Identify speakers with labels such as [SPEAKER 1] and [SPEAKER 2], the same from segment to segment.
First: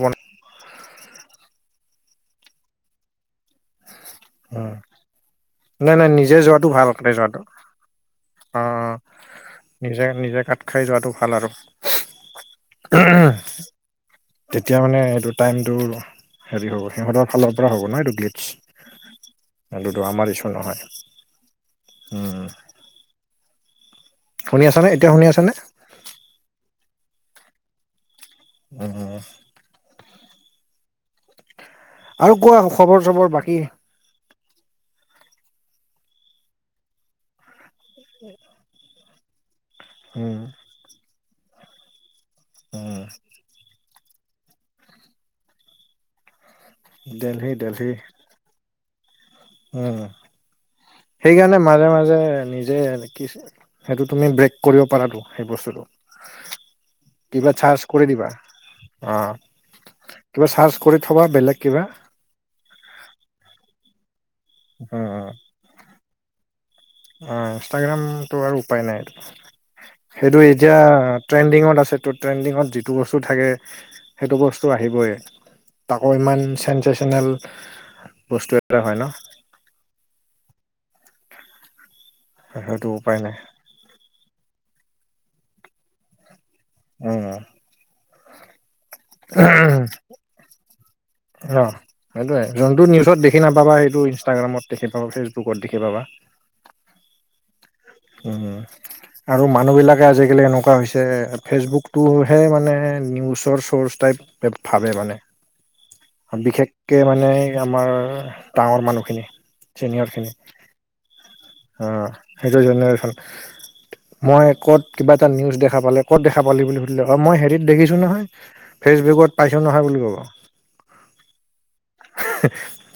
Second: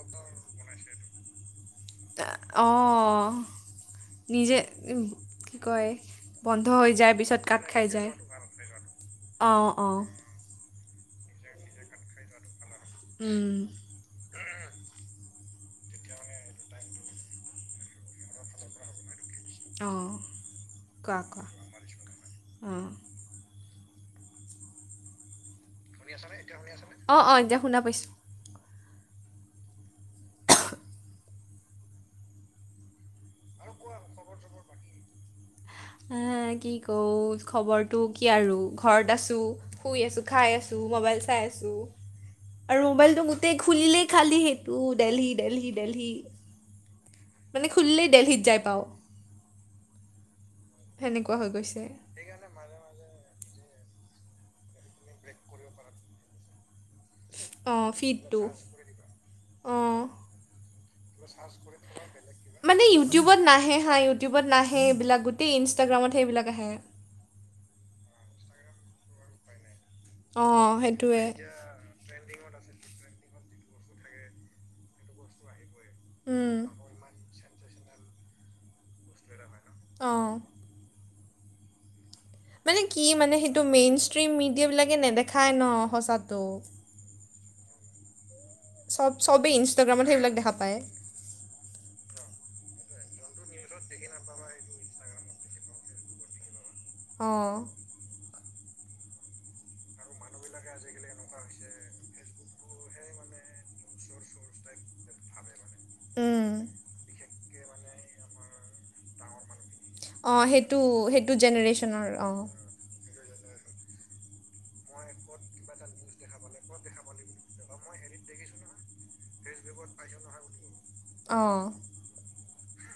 [SPEAKER 1] বন
[SPEAKER 2] অ, নিজে,
[SPEAKER 1] উম,
[SPEAKER 2] উহ্। কি কয়,
[SPEAKER 1] নাই নাই নিজে
[SPEAKER 2] বন্ধ
[SPEAKER 1] যোৱাটো ভাল
[SPEAKER 2] হৈ
[SPEAKER 1] তাতে
[SPEAKER 2] যায়,
[SPEAKER 1] যোৱাটো
[SPEAKER 2] পিছত কাট খাই যায়
[SPEAKER 1] অ',
[SPEAKER 2] অ' অ।
[SPEAKER 1] নিজে নিজে কাট খাই যোৱাটো ভাল আৰু।
[SPEAKER 2] উম,
[SPEAKER 1] তেতিয়া মানে এইটো টাইমটো, হেৰি হ'ব। সিহঁতৰ ফালৰ পৰা হ'ব 'ন, এইটো ক্লিপছ। অন্তত
[SPEAKER 2] অঁ
[SPEAKER 1] আমাৰ ইছু নহয়।
[SPEAKER 2] কোৱা,
[SPEAKER 1] উম,
[SPEAKER 2] কোৱা উম।
[SPEAKER 1] শুনি আছা নে? এতিয়া শুনি আছা নে?
[SPEAKER 2] অ' অ এতিয়া শুনা পাইছো।
[SPEAKER 1] উম হুম, আৰু কোৱা, খবৰ চবৰ বাকী?
[SPEAKER 2] আ' কি কওঁ খবৰটো কি আৰু ঘৰত আছো, শুই আছো,
[SPEAKER 1] উম,
[SPEAKER 2] খাই আছো। টো, ম'বাইল চাই আছো। আৰু
[SPEAKER 1] উম,
[SPEAKER 2] ম'বাইলটো, গোতেই খুলিলেই খালি সেইটো দেলহি, দেলহি, দেলহি।
[SPEAKER 1] দেলহি
[SPEAKER 2] মানে
[SPEAKER 1] দেলহি
[SPEAKER 2] খুলিলেই দেলহিত যাই পাওঁ।
[SPEAKER 1] উম'
[SPEAKER 2] সেনেকুৱা হৈ
[SPEAKER 1] সেইকাৰণে
[SPEAKER 2] গৈছে
[SPEAKER 1] মাজে, মাজে নিজে এন কিচ। সেইটো তুমি ব্ৰেক কৰিব পাৰাতো। সেই বস্তুটো। কিবা, চাৰ্জ
[SPEAKER 2] অঁ
[SPEAKER 1] কৰি দিবা।
[SPEAKER 2] ফিডটো
[SPEAKER 1] অ
[SPEAKER 2] অঁ
[SPEAKER 1] 'কিবা চাৰ্জ কৰি থবা বেলেগ কিবা।
[SPEAKER 2] মানে ইউটিউবত নাহে হাঁ, ইউটিউবত নাহে। এইবিলাক
[SPEAKER 1] উম,
[SPEAKER 2] গোটেই ইনষ্টাগ্ৰামতহে, এইবিলাক আহে।
[SPEAKER 1] অ' ইনষ্টাগ্ৰামটো আৰু উপায় নাই এইটো। সেইটো
[SPEAKER 2] অ
[SPEAKER 1] এতিয়া
[SPEAKER 2] সেইটোৱে
[SPEAKER 1] ট্ৰেণ্ডিঙত আছে টোত। ট্ৰেণ্ডিঙত যিটো বস্তু থাকে, সেইটো বস্তু আহিবই। তাকো ইমান চেনচেচেনেল বস্তু এটা হয় ন!
[SPEAKER 2] অঁ। মানে,
[SPEAKER 1] সেইটো
[SPEAKER 2] কি
[SPEAKER 1] উপায় নাই
[SPEAKER 2] মানে, সেইটো মেইনষ্ট্ৰিম মিডিয়াবিলাকে নেদেখায় 'ন' সঁচাটো।
[SPEAKER 1] উম,
[SPEAKER 2] চব, চবেই ইনষ্টাগ্ৰামতহে সেইবিলাক দেখা পায়।
[SPEAKER 1] ৰ। সেইটোৱে, যোনটো নিউজত দেখি নাপাবা। সেইটো ইনষ্টাগ্ৰামত দেখি পাবা, ফেচবুকত দেখি পাবা।
[SPEAKER 2] অঁ।
[SPEAKER 1] উম, উম। আৰু মানুহবিলাকে আজিকালি এনেকুৱা হৈছে, ফেচবুকটোহে মানে নিউজৰ চ'ৰ্চ টাইপ [unintelligible] ভাবে মানে। বিশেষকে মানে আমাৰ গাঁৱৰ মানুহখিনি। চিনিয়ৰ খিনি
[SPEAKER 2] অ', সেইটো, সেইটো জেনেৰেচনৰ অ'।
[SPEAKER 1] জেনেৰেচন মই ক'ত কিবা এটা নিউজ দেখা পালে, ক'ত দেখা পালি বুলি সুধিলে, মই হেৰিত দেখিছোঁ নহয়। ফেচবুকত পাইছোঁ নহয় বুলি ক'ব।
[SPEAKER 2] অঁ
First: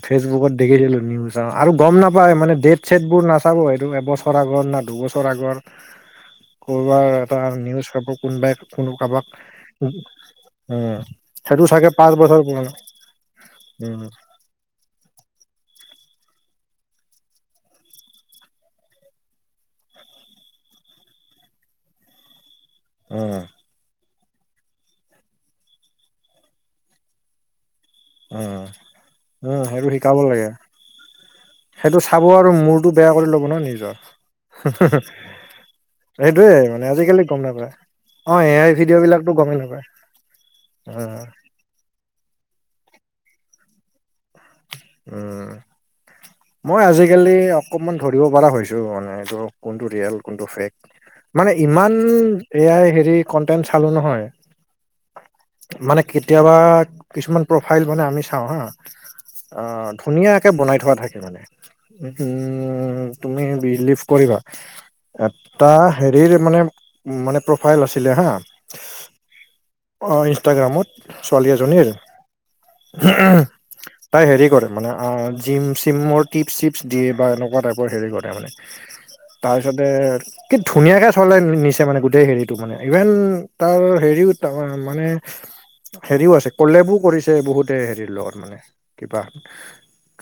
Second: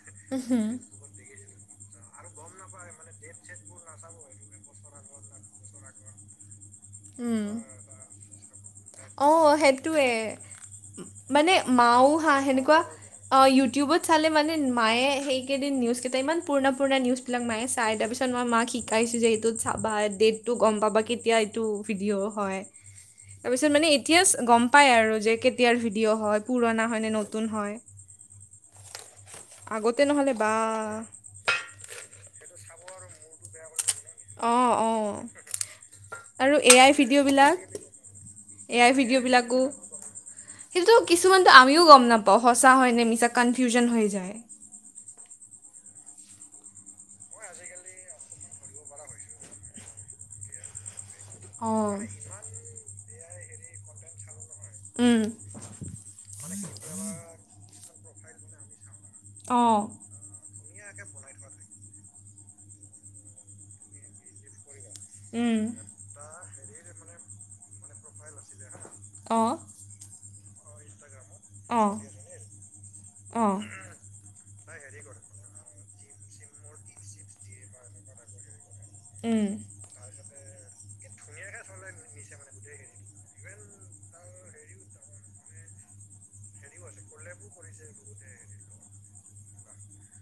[SPEAKER 1] ফেচবুকত
[SPEAKER 2] উম,
[SPEAKER 1] দেখিছিলোঁ নিউ অ' আৰু গম নাপায় মানে ডেট চেট বোৰ নাচাব, এইটো এবছ ৰ, আগৰ না দুবছৰ আগৰ। ক'ৰবাৰ এটা নিউজ পাব, কোনোবাই কোনো কাৰোবাক
[SPEAKER 2] অ', সেটোৱে,
[SPEAKER 1] উম
[SPEAKER 2] মানে
[SPEAKER 1] সেইটো চাগে
[SPEAKER 2] মায়ো
[SPEAKER 1] পাঁচ
[SPEAKER 2] হা
[SPEAKER 1] বছৰ পুৰণা
[SPEAKER 2] হেনেকুৱা। অ',
[SPEAKER 1] উম
[SPEAKER 2] ইউটিউবত চালে মানে মায়ে সেইকেইদিন নিউজকেইটা ইমান পুৰণা পুৰণা নিউজবিলাক মায়ে চায়, তাৰপিছত মই মাক শিক শিকাইছোঁ যে এইটোত চাবা, ডেটটো গম পাবা, কেতিয়া এইটো ভিডিঅ' হয়।
[SPEAKER 1] অঁ।
[SPEAKER 2] পিছত মানে এতিয়া গম পাই আৰু যে কেতিয়াৰ ভিডিঅ' হয়, পুৰণা হয় নে নতুন হয়।
[SPEAKER 1] উম, উম, সেইটোত
[SPEAKER 2] আগতে
[SPEAKER 1] শিকাব
[SPEAKER 2] নহ'লে
[SPEAKER 1] লাগে।
[SPEAKER 2] বা
[SPEAKER 1] সেইটো চাব আৰু মূৰটো বেয়া কৰি ল'ব ন নিজৰ।
[SPEAKER 2] অ', অ'
[SPEAKER 1] সেইটোয়ে
[SPEAKER 2] আৰু এ
[SPEAKER 1] মানে
[SPEAKER 2] আই
[SPEAKER 1] আজিকালি
[SPEAKER 2] ভিডিঅ'
[SPEAKER 1] গম
[SPEAKER 2] বিলাক।
[SPEAKER 1] নাপায় অ
[SPEAKER 2] এ আই ভিডিঅ'
[SPEAKER 1] বিলাকতো গমেই
[SPEAKER 2] বিলাকো,
[SPEAKER 1] নাপায়
[SPEAKER 2] কিন্তু
[SPEAKER 1] উম
[SPEAKER 2] কিছুমান টো আমিও গম নাপাওঁ, সঁচা হয় নে মিছা। কনফিউজন হৈ যায়।
[SPEAKER 1] উম, মই আজিকালি অকমান ধৰিব পাৰা হৈছ এইটো মানে এইটো কোনটো ৰিয়েল কোনটো ফেক। মানে ইমান
[SPEAKER 2] অঁ
[SPEAKER 1] এ আই হেৰি কণ্টেণ্ট চালোঁ নহয়।
[SPEAKER 2] উম
[SPEAKER 1] মানে কেতিয়াবা কিছুমান প্ৰফাইল মানে আমি চাওঁ হা।
[SPEAKER 2] অঁ
[SPEAKER 1] অ', ধুনীয়া কে, বনাই থোৱা থাকে মানে, উম তুমি বিলিভ কৰিবা?
[SPEAKER 2] উম
[SPEAKER 1] এটা হেৰিৰ মানে মানে প্ৰফাইল আছিলে হা।
[SPEAKER 2] অঁ।
[SPEAKER 1] অঁ ইনষ্টাগ্ৰামত, ছোৱালী
[SPEAKER 2] অঁ
[SPEAKER 1] এজনীৰ। তাই হেৰি কৰে, মানে আ জিম চিমৰ টিপছ চিপছ দিয়ে বা এনেকুৱা টাইপৰ হেৰি কৰে মানে। তাৰপিছতে কি ধুনীয়াকে চলে নিচে মানে গোটেই হেৰিত টো মানে। ইভেন তাৰ হেৰিও তা মানে হেৰিও আছে কলেবো কৰিছে বহুতে হেৰি লগত মানে কিবা।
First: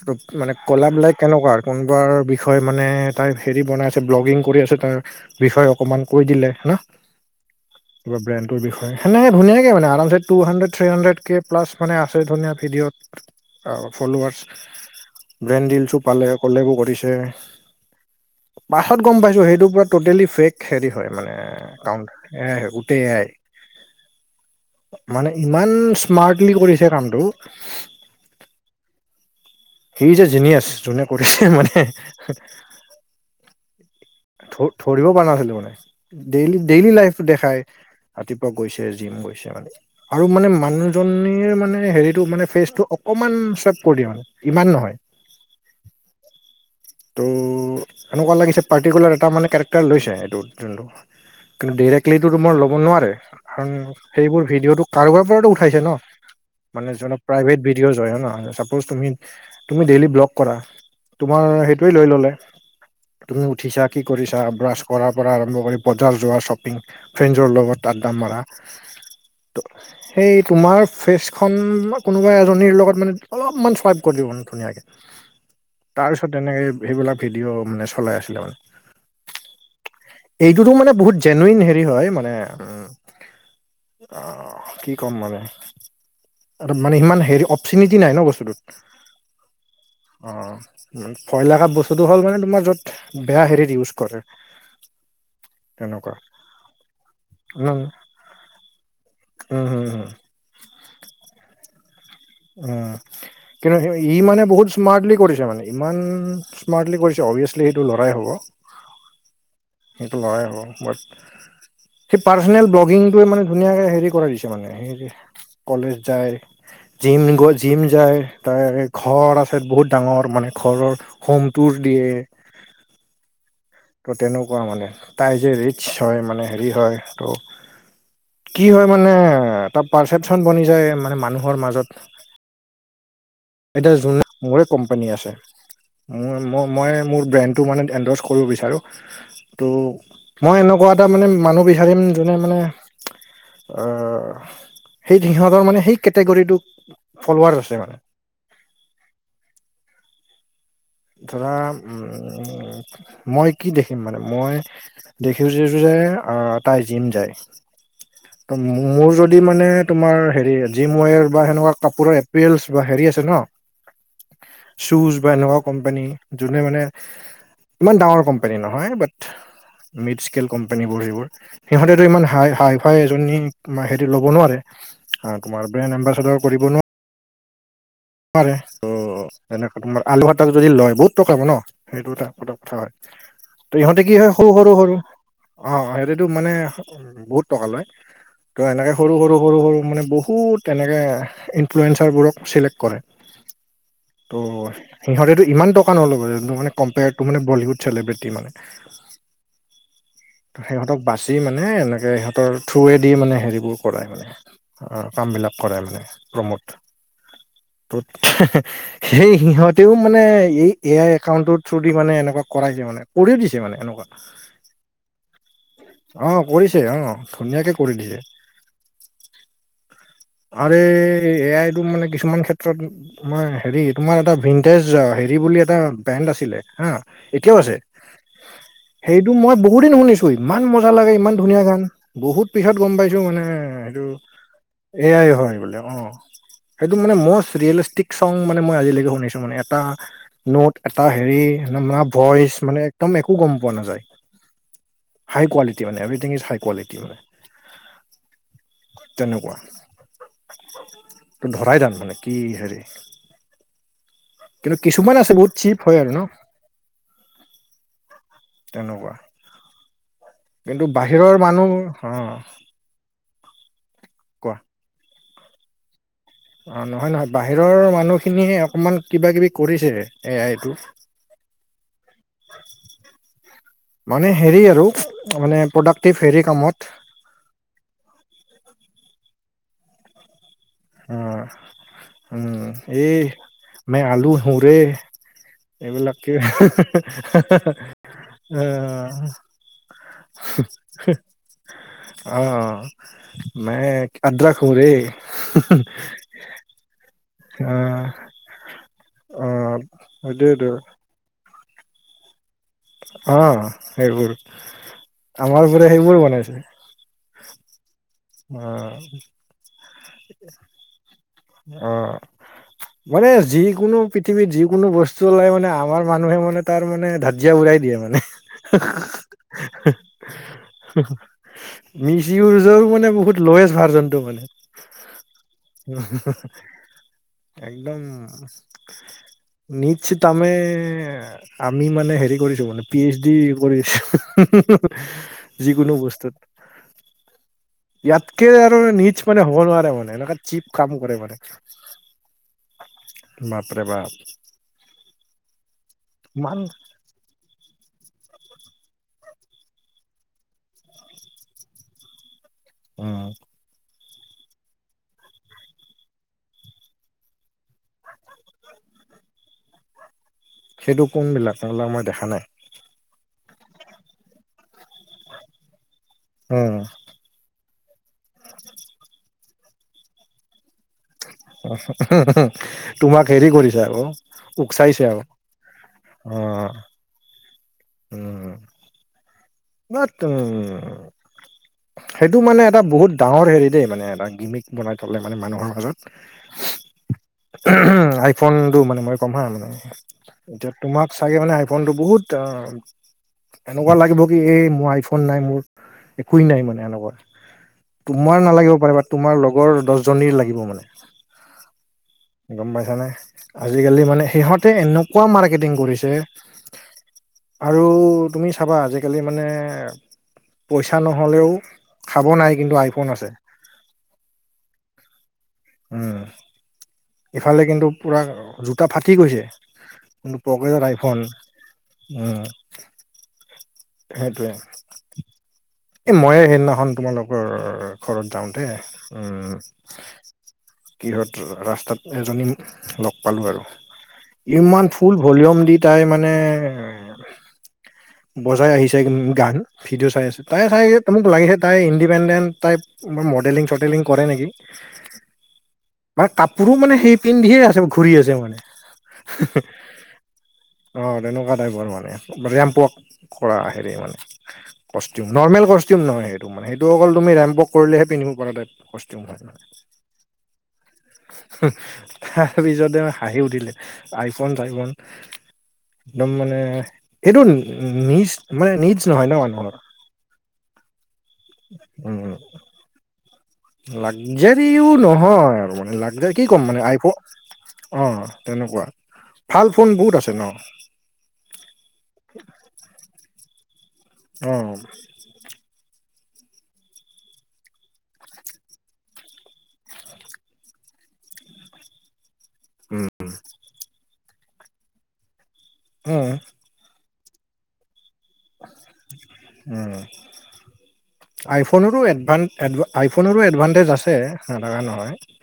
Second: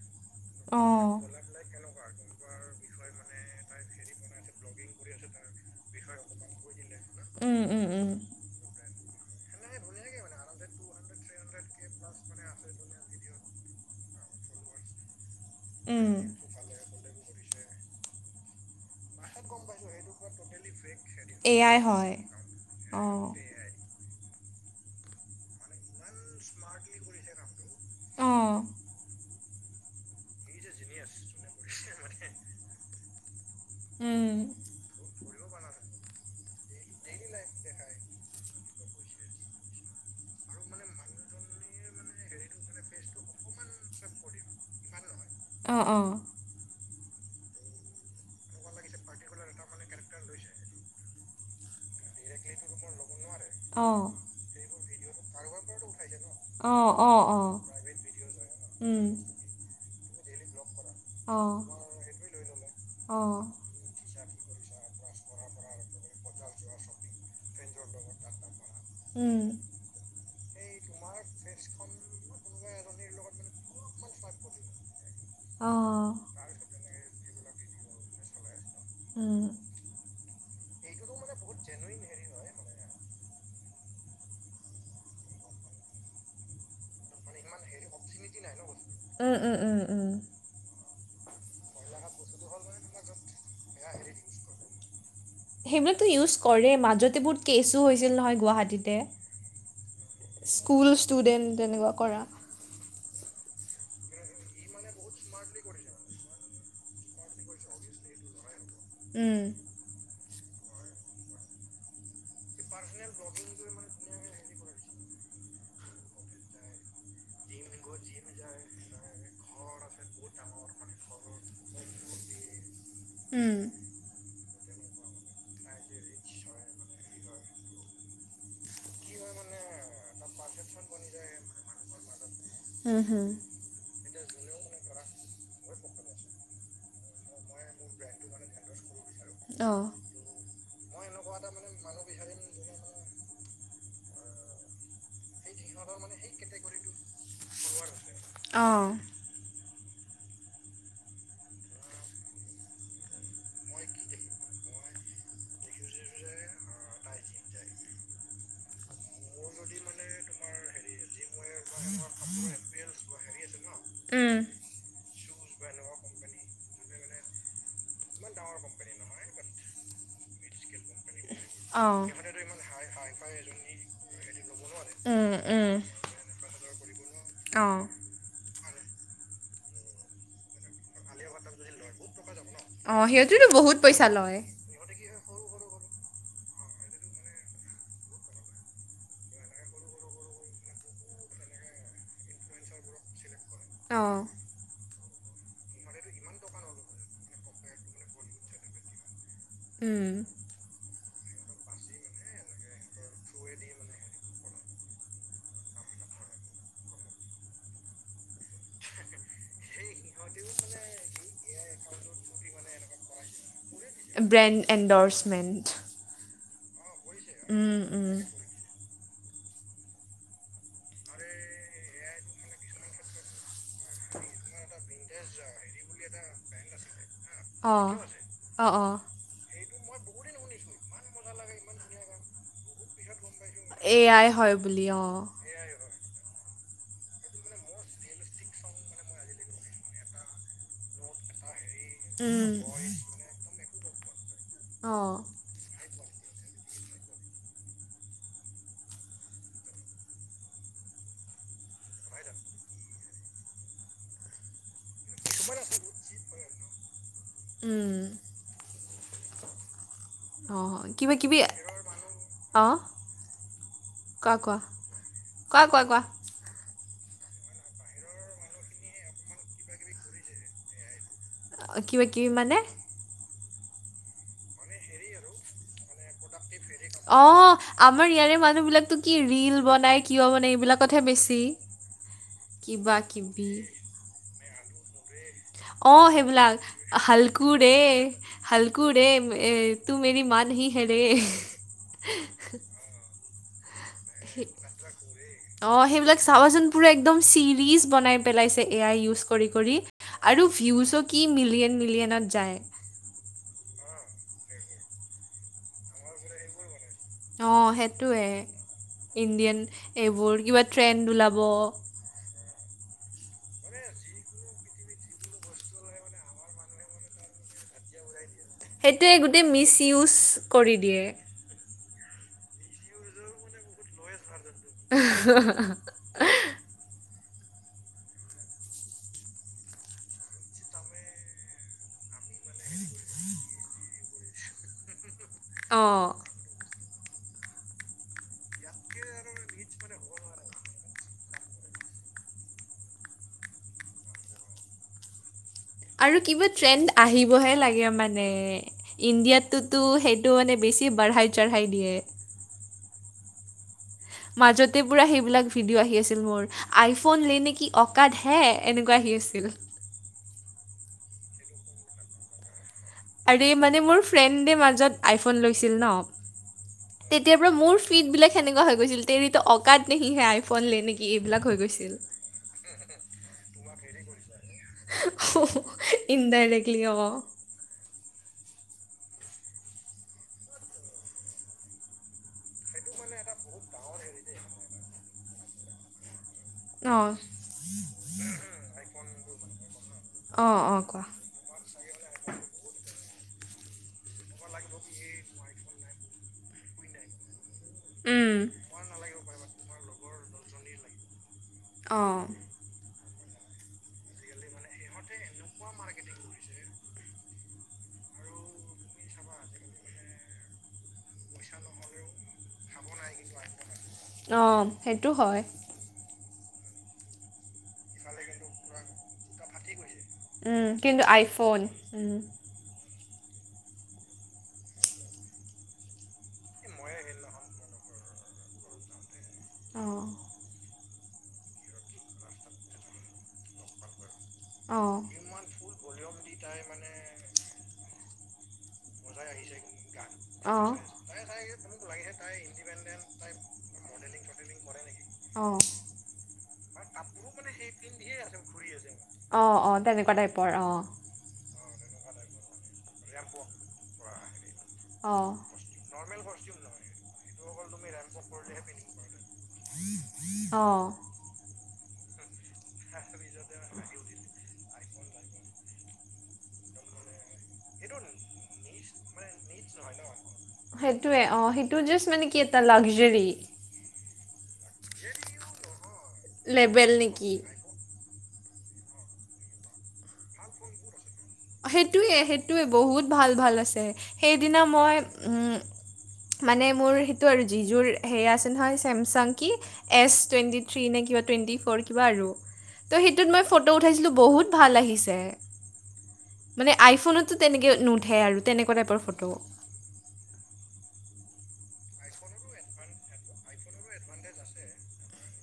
[SPEAKER 1] ত' মানে
[SPEAKER 2] অঁ
[SPEAKER 1] কলাবলাক কেনেকুৱা কোনোবাৰ বিষয়ে মানে তাই হেৰি বনাই আছে ব্লগিং কৰি আছে তাৰ বিষয়ে অকমান কৈ দিলে না।
[SPEAKER 2] উম, উম।
[SPEAKER 1] কিবা ব্ৰেণ্ডটোৰ বিষয়ে, সেনেকে ধুনীয়াকে মানে আৰামছে টু হাণ্ড্ৰেড, থ্ৰী হানণ্ড্ৰেড কে প্লাছ মানে আছে ধুনীয়া ভিডিঅ [inaudible] আ [unintelligible] ব্ৰেণ্ড দিলচো পালে, কলেবু কৰিছে। পাছত গম পাইছোঁ? সেইটোৰ পৰা টোটেলি ফেক হেৰি হয় মানে
[SPEAKER 2] এয়াই হয়
[SPEAKER 1] কাউন্ত এহ গোটেই
[SPEAKER 2] অঁ
[SPEAKER 1] মানে ইমান স্মাৰ্টলি কৰিছে কামটো।
[SPEAKER 2] অ'।
[SPEAKER 1] He is a genius! যেন যোনে কৰিছে মানে।
[SPEAKER 2] উম।
[SPEAKER 1] ধৰিব পৰা নাই মানে, ডেইলি, ডেইলি লাইফ দেখাই, ৰাতিপুৱা গৈছে, জিম কৰিছে মা আৰু মানে মানুহজনীৰ মানে হেৰিটো মানে ফেচ টো অকমান চেপ কৰি মানে ইমান নহয়!
[SPEAKER 2] অ', অ'।
[SPEAKER 1] ত', এনেকুৱা লাগিছে, পাৰ্টিকুলাৰ এটা মানে কেৰেক্টাৰ লৈছে, এইটো যোনটো কিন্তু ডিৰেক্টলিটো তোমাৰ ল'ব নোৱাৰে! কাৰণ
[SPEAKER 2] অঁ অঁ
[SPEAKER 1] সেইবোৰ ভিডিঅ'টো কাৰোবাৰ পৰাতো উঠাইছে ন! মানে
[SPEAKER 2] অঁ
[SPEAKER 1] প্ৰাইভেট ভিডিঅ' হয় ন, চাপোচ তুমি ডেইলি ব্লগ কৰা তোমাৰ
[SPEAKER 2] অঁ
[SPEAKER 1] সেইটোৱে লৈ ল'লে,
[SPEAKER 2] অঁ অঁ
[SPEAKER 1] তুমি উঠিছা কি কৰিছা, ব্ৰাছ কৰাৰ পৰা আৰম্ভ কৰি বজাৰ যোৱা, শ্বপিং ফ্ৰেণ্জৰ লগত আড্ডা মৰা।
[SPEAKER 2] উম।
[SPEAKER 1] সেই তোমাৰ ফেচখন, কোনোবা এজনীৰ লগত মানে অলপমান চ্ৱাইপ কৰি দিব ধুনীয়াকে, তাৰপিছত তেনেকে সেইবিলাক ভিডিঅ' মানে চলাই আছিলে মানে।
[SPEAKER 2] উম।
[SPEAKER 1] এইটোতো মানে বহুত জেনুইন হেৰি হয়, মানে উম অ, কি কম মানে? আৰু মানে ইমান হেৰি অপচুনিটি নাই ন বস্তুটোত।
[SPEAKER 2] উম, উম, উম, উম।
[SPEAKER 1] অ ভয় লাগাত বস্তুটো হ'ল মানে, তোমাৰ য'ত বেয়া হেৰিত ইউজ কৰে।
[SPEAKER 2] সেইবিলাকতো
[SPEAKER 1] তেনেকুৱা
[SPEAKER 2] ইউজ কৰে, মাজতে বহুত
[SPEAKER 1] উম
[SPEAKER 2] কেছো হৈছিল নহয় গুৱাহাটীতে।
[SPEAKER 1] উম।
[SPEAKER 2] স্কুল ষ্টুডেণ্ট, তেনেকুৱা কৰা।
[SPEAKER 1] উম, কিন্তু ই মানে বহুত স্মাৰ্টলি কৰিছে মানে, ইমান স্মাৰ্টলি কৰিছে, অভিয়াচলি সেইটো ল'ৰাই হ'ব,
[SPEAKER 2] উম,
[SPEAKER 1] সেইটো ল'ৰাই হ'ব, বাট সি পাৰ্চনেল ব্লগিংটোৱে মানে ধুনীয়াকৈ হেৰি কৰাই দিছে মানে, সেই যে কলেজ যায় জিম গৈ জিম যায়, তাৰ ঘৰ আছে বহুত ডাঙৰ, মানে ঘৰৰ হোম টুৰ দিয়ে।
[SPEAKER 2] উম।
[SPEAKER 1] ত', তেনেকোৱা মানে, তাই যে ৰিচ হয় মানে, হেৰি হয় ত' কি হয় মানে, এটা পাৰ্চেপচন বনি যায় মানে মানুহৰ মাজত।
[SPEAKER 2] উম, উম।
[SPEAKER 1] এতিয়া যোন মোৰে কোম্পানী আছে ম, ম, মই মোৰ ব্ৰেনটো মানে এন্ড্ৰচ কৰিব বিচাৰো।
[SPEAKER 2] অঁ
[SPEAKER 1] ত', মই এনেকোৱা এটা মানে মানুহ বিচাৰিম যোনে মানে আহ, সেই সিহঁতৰ মানে সেই কেটেগৰীটো ফলোৱাৰ আছে মানে।
[SPEAKER 2] অঁ।
[SPEAKER 1] ধৰা, উম, মই কি দেখিম, মানে মই দেখি আছো যে, আ, তাই জিম যায়। ত, মোৰ যদি মানে তোমাৰ হেৰি জিমৱেৰ বা সেনেকুৱা কাপোৰৰ এপ্ৰীয়েলছ্ বা হেৰি আছে ন
[SPEAKER 2] উম।
[SPEAKER 1] শুজ বা এনেকুৱা কোম্পানী, যোনে মানে ইমান ডাঙৰ কোম্পোনী নহয়, বাট, মিড স্কেল কোম্পনীবোৰ সেইবোৰ। সিহঁতেটো
[SPEAKER 2] অঁ
[SPEAKER 1] ইমান হাই, হাই-ফাই এজনী মাহে লৱ নোৱাৰে
[SPEAKER 2] উম
[SPEAKER 1] আ তোমাৰ
[SPEAKER 2] উম
[SPEAKER 1] ব্ৰেন্ড এম্বাচেদাৰ কৰিব নো
[SPEAKER 2] অঁ
[SPEAKER 1] ৱাৰে ত এনে তোমাৰ আলু [unintelligible] যদি লয় বহুত টকা ন সেইটো এটা কথা
[SPEAKER 2] অঁ
[SPEAKER 1] হয়,
[SPEAKER 2] সিহঁতেতো বহুত
[SPEAKER 1] ত
[SPEAKER 2] পইচা
[SPEAKER 1] ইহঁতে কি হয়
[SPEAKER 2] লয়
[SPEAKER 1] সৰু সৰু সৰু অঁ সেইটোতো মানে বহুত টকা লয় ত এনেকৈ সৰু সৰু সৰু সৰু মানে বহুত তেনেকৈ ইনফ্লুৱেঞ্চাৰবোৰক চিলেক্ট কৰে [inaudible]
[SPEAKER 2] অঁ
[SPEAKER 1] ত' সিহঁতেতো ইমান টকা নল'ব যোনটো মানে কম্পেয়াৰটো মানে বলিউড চেলিব্ৰেটি মানে
[SPEAKER 2] উম
[SPEAKER 1] সিহঁতক বাচি মানে এনেকে সিহঁতৰ থ্ৰুৱে দি মানে হেৰিবোৰ কৰাই মানে। আহ কাম বিলাক কৰায় মানে প্ৰমোদ ত সেই সিহঁতেও মানে এই এ আই একাউণ্টৰ থ্ৰো দি মানে এনেকুৱা কৰাই যে মানে কৰিও দিছে মানে এনেকোৱা।
[SPEAKER 2] Brand endorsement.
[SPEAKER 1] অঁ কৰিছে অহ ধুনীয়াকে কৰি
[SPEAKER 2] উম
[SPEAKER 1] দিছে। আৰে এ আই টো মানে কিছুমান ক্ষেত্ৰত তোমাৰ হেৰি তোমাৰ এটা ভিন্টেজ হেৰি বুলি এটা ব্ৰেণ্ড আছিলে হা এতিয়াও আছে,
[SPEAKER 2] অঁ অঁ অঁ
[SPEAKER 1] সেইটো মই ব হুদিন শুনিছো ইমান মজা লাগে ইমান ধুনীয়া গান বহুত পিছত গম পাইছো মানে এ সেইটো
[SPEAKER 2] এয়াই হয় বুলি
[SPEAKER 1] এ
[SPEAKER 2] অঁ
[SPEAKER 1] আই হয় বোলে অঁ সেইটো মানে মষ্ট ৰিয়েলিষ্টিক চং মানে মই আজিলৈকে শুনিছো মানে এটা নোট এটা হেৰি মানে
[SPEAKER 2] উম
[SPEAKER 1] ভইচ মানে একদম একো গম পোৱা নাযায়।
[SPEAKER 2] অঁ।
[SPEAKER 1] হাই কোৱালিটি মানে এভেৰীথিং ইজ হাই কোৱালিটি মানে তেনেকুৱা। ত ধৰাই টান মানে কি হেৰি কিন্তু কিছুমান আছে বহুত চিপ হয় আৰু ন।
[SPEAKER 2] উম।
[SPEAKER 1] তেনেকুৱা
[SPEAKER 2] অঁ
[SPEAKER 1] কিন্তু
[SPEAKER 2] কিবা
[SPEAKER 1] বাহিৰৰ
[SPEAKER 2] কিবি,
[SPEAKER 1] মানুহ অ
[SPEAKER 2] অঁ। কোৱা কোৱা, কোৱা কোৱা কোৱা।
[SPEAKER 1] অ নহয় নহয় বাহিৰৰ মানুহখিনিয়ে অকমান কিবা কিবি কৰিছে এ আইটো
[SPEAKER 2] অ কিবা কিবি মানে?
[SPEAKER 1] মানে হেৰি আৰু মানে প্ৰডাক্টিভ হেৰি কামত।
[SPEAKER 2] অঁহ আমাৰ ইয়াৰে মানুহ বিলাকতো কি ৰিল বনাই কিয় বনাই এইবিলা কতহে
[SPEAKER 1] অ
[SPEAKER 2] বেছি
[SPEAKER 1] উম
[SPEAKER 2] কিবা
[SPEAKER 1] এই
[SPEAKER 2] কিবি।
[SPEAKER 1] মে আলু হোঁ ৰে
[SPEAKER 2] অঁ
[SPEAKER 1] এইবিলাক কি
[SPEAKER 2] সেইবিলাক হালকুৰে
[SPEAKER 1] অ
[SPEAKER 2] হালকুৰে এ তু মেৰি মানহি হে ৰে
[SPEAKER 1] অঁ মে আদৰাক হোঁ ৰে।
[SPEAKER 2] অ সেইবিলাক চাবাচোন পুৰা একদম
[SPEAKER 1] অ
[SPEAKER 2] চিৰিজ বনাই পেলাইছে এ আই ইউজ
[SPEAKER 1] অ
[SPEAKER 2] কৰি কৰি। আৰু
[SPEAKER 1] সেইটোৱেতো
[SPEAKER 2] ভিউজত কি মিলিয়ন মিলিয়নত যায়।
[SPEAKER 1] অঁ সেইবোৰ আমাৰ বোৰে সেইবোৰ বনাইছে।
[SPEAKER 2] অ সেইটোৱে,
[SPEAKER 1] অ
[SPEAKER 2] ইণ্ডিয়ান এইবোৰ কিবা ট্ৰেণ্ড ওলা
[SPEAKER 1] অঁ। মানে যি কোনো পৃথিৱীত যি কোনো বস্তু ওলাই মানে আমাৰ মানুহে মানে তাৰ মানে ধা যিয়া উৰাই দিয়ে মানে।
[SPEAKER 2] সেইটোৱে গোটেই মিছ ইউজ কৰি দিয়ে
[SPEAKER 1] মিছ ইউজৰ মানে বহুত ল'য়েষ্ট ভাৰ্জনটো মানে।
[SPEAKER 2] [inaudible]
[SPEAKER 1] একদম নি [unintelligible] আমি মানে হেৰি কৰিছোঁ মানে পি এইচ ডি কৰিছোঁ যিকোনো
[SPEAKER 2] অ',
[SPEAKER 1] বস্তুত ইয়াতকে আৰু নিজ মানে হ'ব নোৱাৰে মানে এনেকুৱে চিপ কাম কৰে মানে বাপ ৰে বাপ
[SPEAKER 2] আৰু কিবা
[SPEAKER 1] ইমান
[SPEAKER 2] ট্ৰেণ্ড আহিবহে লাগে মানে ইণ্ডিয়াতটোতো সেইটো মানে বেছি বাঢ়াই চাঢ়াই দিয়ে।
[SPEAKER 1] উম,
[SPEAKER 2] মাজতে পূৰা সেইবিলাক ভিডিঅ' আহি আছিল মোৰ আইফোন লে নেকি অকাত হে এনেকুৱা আহি আছিল।
[SPEAKER 1] সেইটো কোনবিলাক তাৰমানে মই দেখা নাই।
[SPEAKER 2] আৰে মানে মোৰ ফ্ৰেণ্ডে মাজত আইফোন লৈছিল ন'
[SPEAKER 1] উম,
[SPEAKER 2] তেতিয়াৰ পৰা মোৰ ফিড বিলাক সেনেকুৱা হৈ গৈছিল তেৰি ত' অকাত নেহিহে আইফোন লে নেকি এইবিলাক হৈ গৈছিল
[SPEAKER 1] তোমাক হেৰি কৰিছে আকৌ উকচাইছে আৰু অ',
[SPEAKER 2] অ',
[SPEAKER 1] উম, মাত, উম, সেইটো মানে এটা বহুত ডাঙৰ হেৰি দেই, মানে এটা গিমিক বনাই থ'লে মানে মানুহৰ মাজত।
[SPEAKER 2] অ',
[SPEAKER 1] উম, হুম, আইফোনটো মানে, মই কম হা মানে
[SPEAKER 2] অঁ
[SPEAKER 1] এতিয়া
[SPEAKER 2] অঁ কোৱা
[SPEAKER 1] তোমাক চাগে মানে আইফোনটো বহুত অ', এনেকুৱা লাগিব কি এ মোৰ আইফোন নাই মোৰ, একোৱেই নাই মানে, এনেকুৱা। তোমাৰ নালাগিব পাৰে বা তোমাৰ লগৰ দশজনীৰ লাগিব মানে।
[SPEAKER 2] অ',
[SPEAKER 1] গম পাইছানে? আজিকালি মানে, সিহঁতে এনেকুৱা মাৰ্কেটিং কৰিছে আৰু তুমি চাবা, যে আজিকালি মানে, পইচা নহ'লেও খাব নাই, কিন্তু আইফোন আছে।
[SPEAKER 2] অ', সেইটো হয়।
[SPEAKER 1] উম, ইফালে কিন্তু পুৰা জোতা ফাটি গৈছে কিন্তু পকেটত আইফোন, উম, সেইটোৱে। এ' মইয়ে সেইদিনাখন তোমালোকৰ ঘৰত যাওঁতে,
[SPEAKER 2] অঁ
[SPEAKER 1] উম কিহত ৰাস্তাত এজনী লগ পালোঁ আৰু। ইমান
[SPEAKER 2] অঁ
[SPEAKER 1] ফুল ভলিউম দি তাই মানে বজাই আহিছে গান, ভিডিঅ' চাই আছে তাই
[SPEAKER 2] অঁ
[SPEAKER 1] চাগে ত' মোক লাগিছে, তাই ইণ্ডিপেণ্ডেণ্ট, তাই মডেলি-চডেলিং কৰে নেকি
[SPEAKER 2] অ',
[SPEAKER 1] বা কাপোৰো মানে সেই পিন্ধিয়ে আছে, ঘূৰি আছে মানে। হে
[SPEAKER 2] অঁ
[SPEAKER 1] হে
[SPEAKER 2] অঁ তেনেকুৱা টাইপৰ অঁ
[SPEAKER 1] অহ এনেকুৱা টাইপৰ মানে ৰেম্প ৱাক কৰা হেৰি মানে কষ্টিম
[SPEAKER 2] অঁ
[SPEAKER 1] নৰ্মেল কষ্টিউম নহয় এই টো মানে সেইটো অকল তুমি ৰেম্প ৱাক কৰিলেহে পিন্ধিব পাৰ তাইপ কষ্টিম হয় মানে
[SPEAKER 2] অহ
[SPEAKER 1] হি, তাৰপিছতে হাঁহি উঠিলে, আইফোন-চাইফোন একদম মানে, এইটো নিডছ, মানে নিডছ নহয় ন' মানুহৰ
[SPEAKER 2] সেইটোৱে অ', সেইটো জাষ্ট মানে
[SPEAKER 1] উম
[SPEAKER 2] কি এটা লাগজৰী
[SPEAKER 1] লাগজাৰীও নহয় আৰু মানে লাগজাৰী কি ক'ম মানে,
[SPEAKER 2] লেবেল নেকি
[SPEAKER 1] ‌আইফন অহ, তেনেকুৱা ভাল ফোন বহুত আছে ন
[SPEAKER 2] সেইটোৱে সেইটোৱে, বহুত ভাল ভাল আছে।
[SPEAKER 1] অ
[SPEAKER 2] সেইদিনা মই ম' মানে মোৰ সেইটো আৰু, জী জোঁৰ হেয়া আছে নহয়, চেমচাং কি এছ টুৱেণ্টি থ্ৰী নে কিবা টুৱেণ্টি ফ'ৰ কিবা আৰু ত'
[SPEAKER 1] উম
[SPEAKER 2] সেইটোত মই ফটো উঠাইছিলোঁ, বহুত ভাল আহিছে
[SPEAKER 1] হয়
[SPEAKER 2] মানে আইফোনতো তেনেকে নুঠে আৰু তেনেকুৱা টাইপৰ ফটো
[SPEAKER 1] উম আইফোনৰো এডভান, এডভ, আইফোনৰো এডভানটেজ আছে নাথাকা নহয়